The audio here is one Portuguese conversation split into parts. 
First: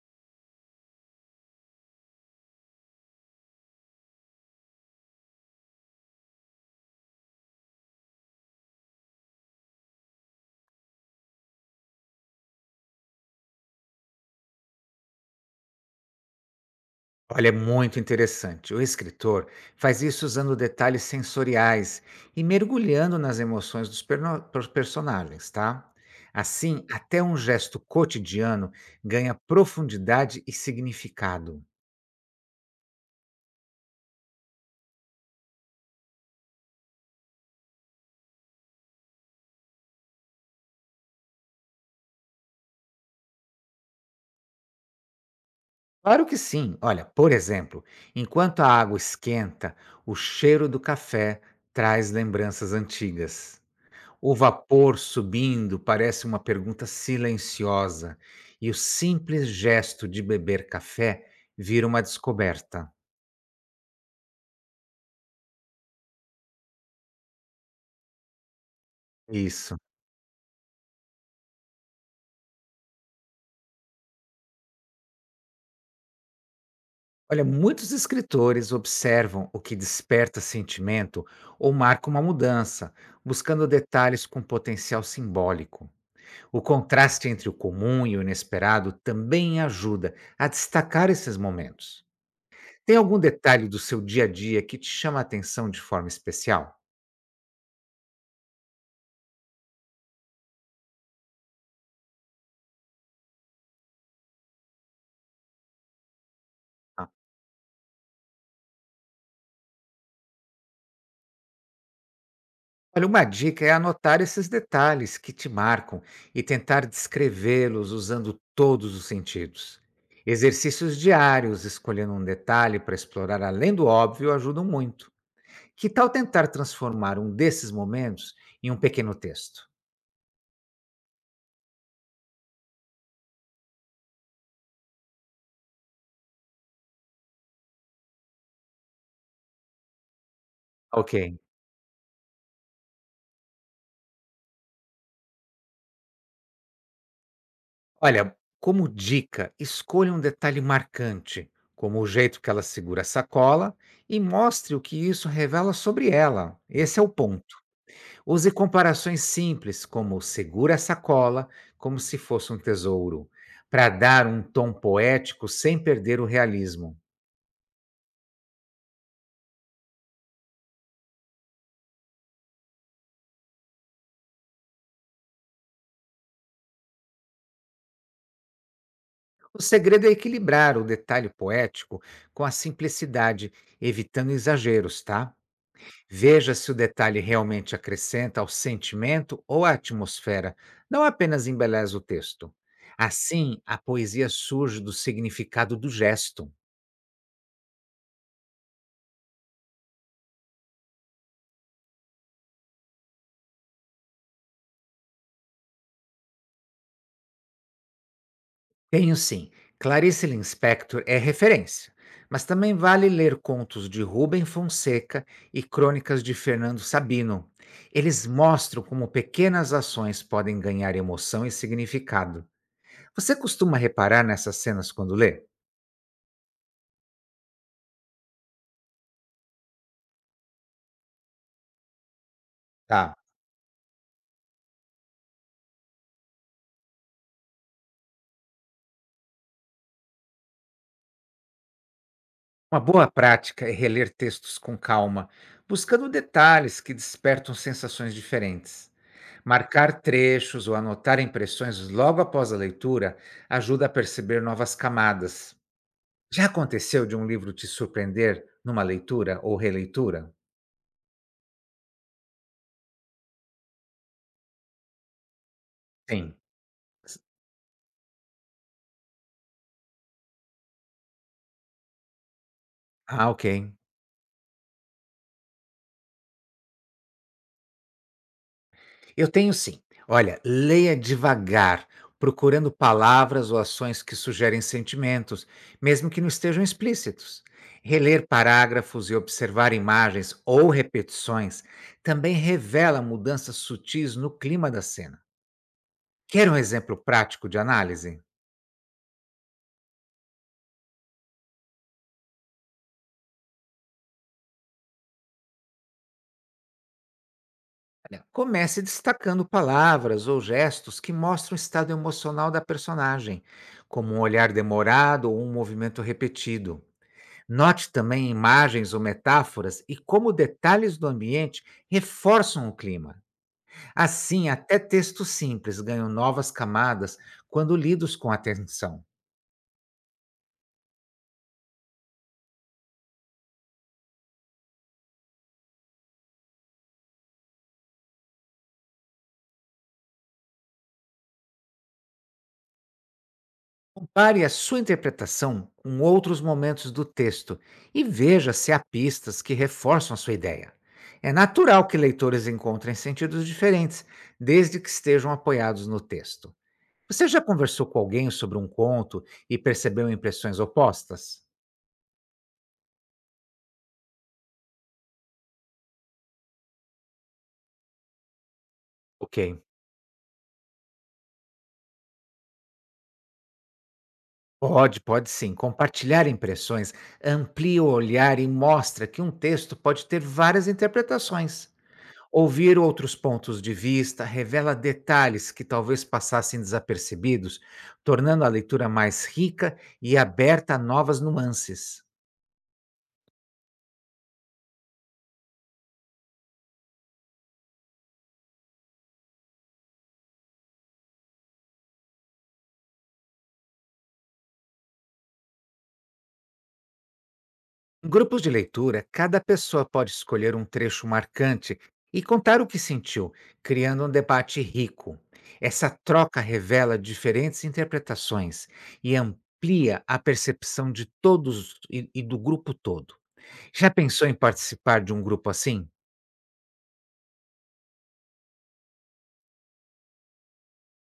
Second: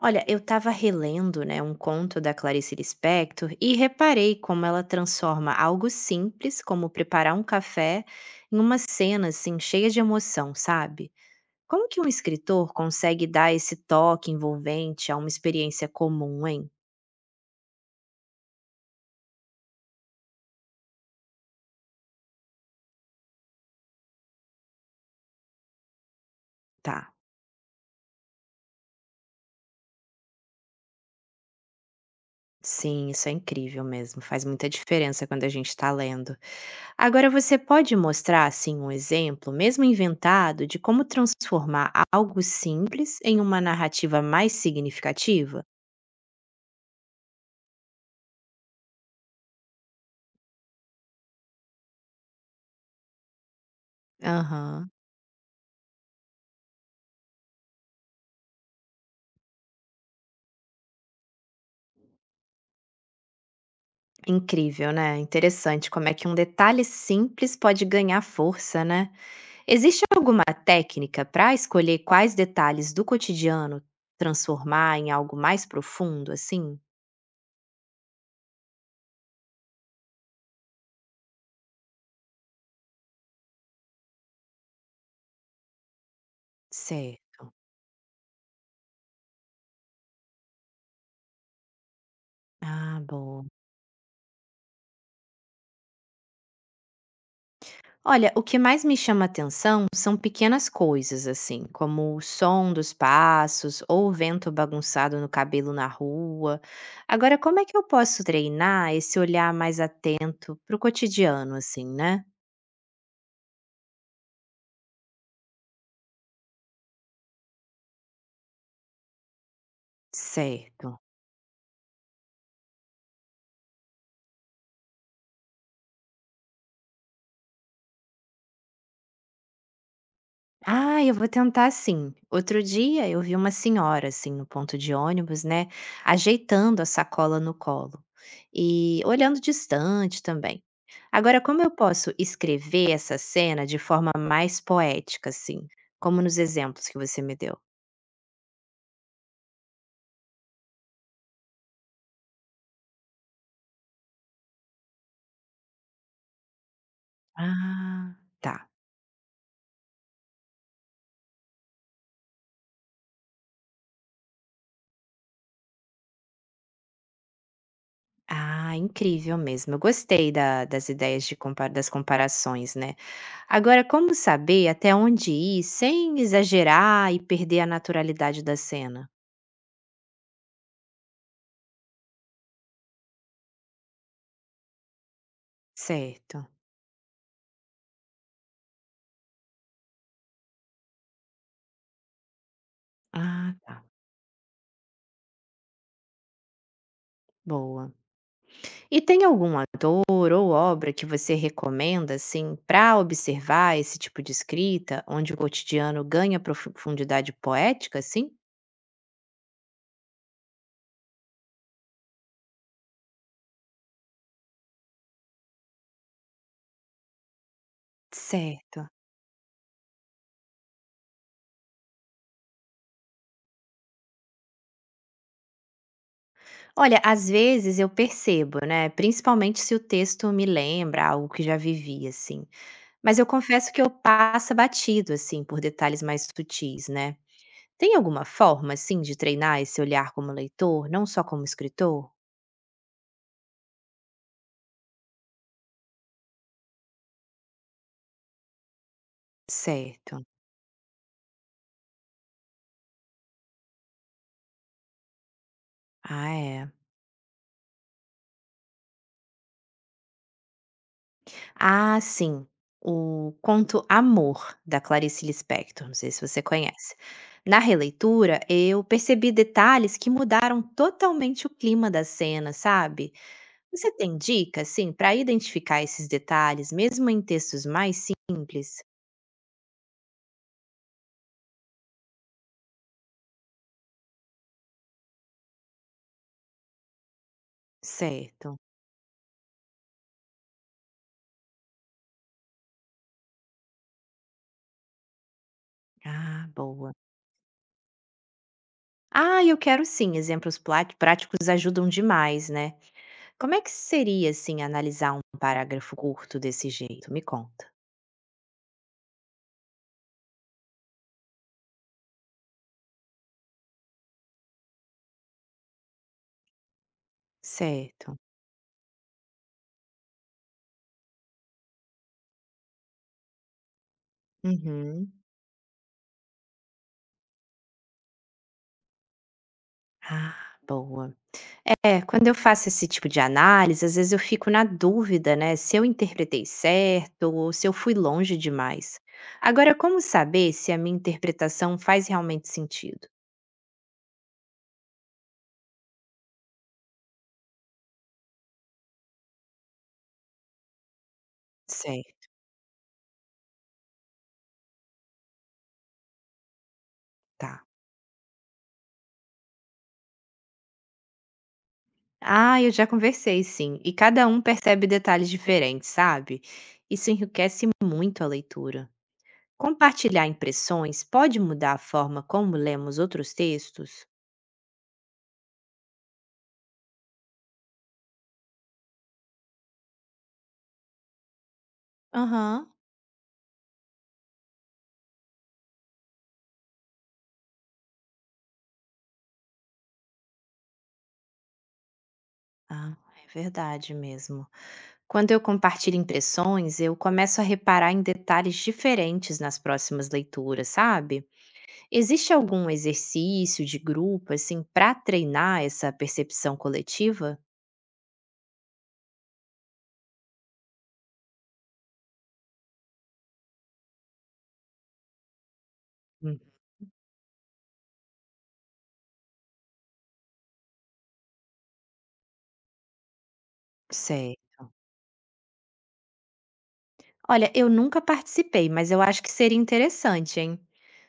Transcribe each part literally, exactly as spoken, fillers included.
Olha, eu estava relendo, né, um conto da Clarice Lispector e reparei como ela transforma algo simples, como preparar um café, em uma cena assim cheia de emoção, sabe? Como que um escritor consegue dar esse toque envolvente a uma experiência comum, hein? Olha, é muito interessante. O escritor faz isso usando detalhes sensoriais e mergulhando nas emoções dos perno- pros personagens, tá? Assim, Tá. até um gesto cotidiano ganha profundidade e significado. Sim, isso é incrível mesmo. Faz muita diferença quando a gente está lendo. Agora você pode mostrar assim um exemplo, mesmo inventado, de como transformar algo simples em uma narrativa mais significativa? Claro que sim. Olha, por exemplo, enquanto a água esquenta, o cheiro do café traz lembranças antigas. O Aham. vapor subindo parece uma pergunta silenciosa, e o simples gesto de beber café vira uma descoberta. Incrível, né? Interessante como é que um detalhe simples pode ganhar força, né? Isso. Existe alguma técnica para escolher quais detalhes do cotidiano transformar em algo mais profundo, assim? Olha, muitos escritores observam o que desperta sentimento ou marca uma mudança, buscando detalhes com potencial simbólico. O contraste Certo. entre o comum e o inesperado também ajuda a destacar esses momentos. Tem Ah, algum boa. detalhe do seu dia a dia que te chama a atenção de forma especial? Olha, o que mais me chama atenção são pequenas coisas, assim, como o som dos passos ou o vento bagunçado no cabelo na rua. Agora, como é que eu posso treinar esse olhar mais atento para o cotidiano, assim, né? Olha, uma dica é anotar esses detalhes que te marcam e tentar descrevê-los usando todos os sentidos. Exercícios Certo. diários, escolhendo um detalhe para explorar além do óbvio, ajudam muito. Que tal tentar transformar um desses momentos em um pequeno texto? Ah, eu vou tentar sim. Outro dia eu vi uma senhora, assim, no ponto de ônibus, né, ajeitando a sacola no colo e olhando distante também. Ok. Agora, como eu posso escrever essa cena de forma mais poética, assim, como nos exemplos que você me deu? Olha, como dica, escolha um detalhe marcante, como o jeito que ela segura a sacola, e mostre o que isso revela sobre ela. Esse é o ponto. Ah, Use tá. comparações simples, como segura a sacola, como se fosse um tesouro, para dar um tom poético sem perder o realismo. Ah, incrível mesmo. Eu gostei da das ideias de compa das comparações, né. Agora, como saber até onde ir sem exagerar e perder a naturalidade da cena? O segredo é equilibrar o detalhe poético com a simplicidade, evitando exageros, tá? Certo. Veja se o detalhe realmente acrescenta ao sentimento ou à atmosfera, não apenas embeleza o texto. Ah, Assim, a tá. poesia surge do significado do gesto. Boa. E tem algum ator ou obra que você recomenda, assim, para observar esse tipo de escrita, onde o cotidiano ganha profundidade poética, assim? Tenho sim. Clarice Lispector é referência, mas também vale ler contos de Rubem Fonseca e crônicas de Fernando Sabino. Eles Certo. mostram como pequenas ações podem ganhar emoção e significado. Você costuma reparar nessas cenas quando lê? Olha, às vezes eu percebo, né, principalmente se o texto me lembra algo que já vivi, assim. Tá. Mas eu confesso que eu passo batido, assim, por detalhes mais sutis, né? Tem alguma forma, assim, de treinar esse olhar como leitor, não só como escritor? Uma boa prática é reler textos com calma, buscando detalhes que despertam sensações diferentes. Marcar Certo. trechos ou anotar impressões logo após a leitura ajuda a perceber novas camadas. Ah, Já é. aconteceu de um livro te surpreender numa leitura ou releitura? Ah, sim. O conto Amor, da Clarice Lispector, não sei se Sim. você conhece. S Na releitura, eu percebi detalhes que mudaram totalmente o clima da cena, sabe? ah, ok. Você tem dicas, sim, para identificar esses detalhes, mesmo em textos mais simples? Eu tenho sim. Olha, leia devagar, procurando palavras ou ações que sugerem sentimentos, mesmo que não estejam explícitos. Reler Certo. parágrafos e observar imagens ou repetições também revela mudanças sutis no clima da cena. Ah, Quer um boa. exemplo prático de análise? Ah, eu quero sim. Exemplos plá- práticos ajudam demais, né? Como é que seria, assim, analisar um parágrafo curto desse jeito? Me conta. Né, comece destacando palavras ou gestos que mostram o estado emocional da personagem, como um olhar demorado ou um movimento repetido. Note Certo. também imagens ou metáforas e como detalhes do ambiente reforçam o clima. Assim, até Uhum. textos simples ganham novas camadas quando lidos com atenção. Ah, boa. É, quando eu faço esse tipo de análise, às vezes eu fico na dúvida, né, se eu interpretei certo ou se eu fui longe demais. Agora, como saber se a minha interpretação faz realmente sentido? Compare a sua interpretação com outros momentos do texto e veja se há pistas que reforçam a sua ideia. É natural que Certo, leitores encontrem sentidos diferentes, desde que estejam apoiados no texto. Você já tá. conversou com alguém sobre um conto e percebeu impressões opostas? Ah, eu já conversei, sim. E cada um percebe detalhes diferentes, sabe? Isso enriquece muito a leitura. Ok. Compartilhar impressões pode mudar a forma como lemos outros textos? Pode, pode sim. Compartilhar impressões amplia o olhar e mostra que um texto pode ter várias interpretações. Aham. Ouvir outros pontos de vista revela detalhes que talvez passassem desapercebidos, tornando a leitura mais rica e aberta a novas nuances. Ah, é verdade mesmo. Quando eu compartilho impressões, eu começo a reparar em detalhes diferentes nas próximas leituras, sabe? Existe algum exercício de grupo, assim, para treinar essa percepção coletiva? Em grupos de leitura, cada pessoa pode escolher um trecho marcante e contar o que sentiu, criando um debate rico. Essa Hum. troca revela diferentes interpretações e amplia a percepção de todos e e do grupo todo. Já pensou em Sei. participar de um grupo assim? Olha, eu nunca participei, mas eu acho que seria interessante, hein?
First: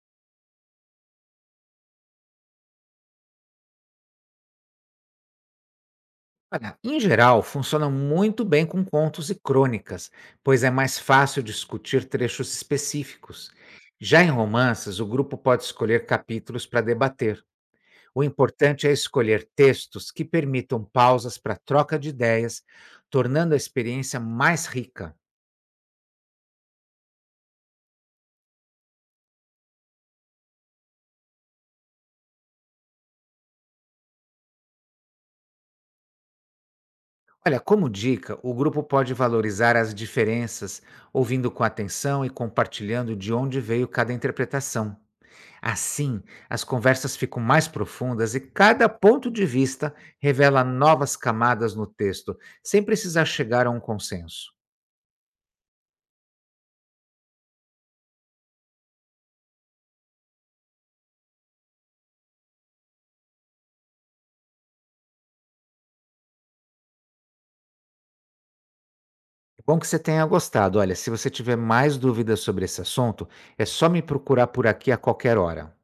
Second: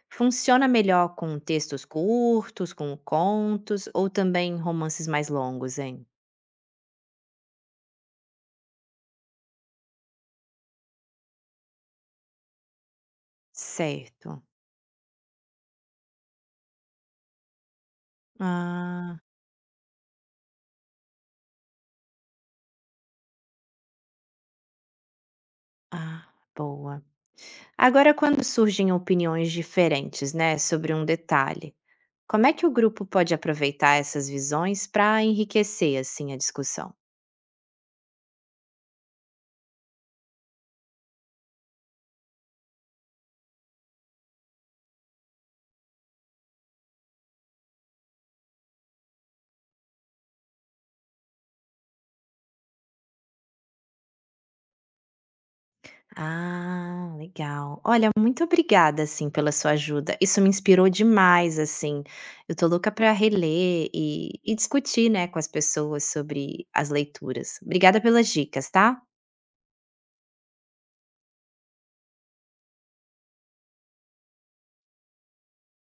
Funciona melhor com textos curtos, com contos, ou também romances mais longos, hein? Olha, em geral, funciona muito bem com contos e crônicas, pois é mais fácil discutir trechos específicos. Já em Certo. romances, o grupo pode escolher capítulos para debater. O importante é Ah, escolher textos que permitam pausas para troca de ideias, tornando a experiência mais rica. ah, boa. Agora, quando surgem opiniões diferentes, né, sobre um detalhe, como é que o grupo pode aproveitar essas visões para enriquecer assim a discussão? Olha, como dica, o grupo pode valorizar as diferenças, ouvindo com atenção e compartilhando de onde veio cada interpretação. Assim, as conversas ficam mais profundas e cada ponto de vista revela novas camadas no texto, sem precisar chegar a um consenso. Ah, legal. Olha, muito obrigada assim pela sua ajuda. Isso me inspirou demais assim. Eu tô louca para reler e, e discutir, né, com as pessoas sobre as leituras. Obrigada pelas dicas, tá? É bom que você tenha gostado. Olha, se você tiver mais dúvidas sobre esse assunto, é só me procurar por aqui a qualquer hora.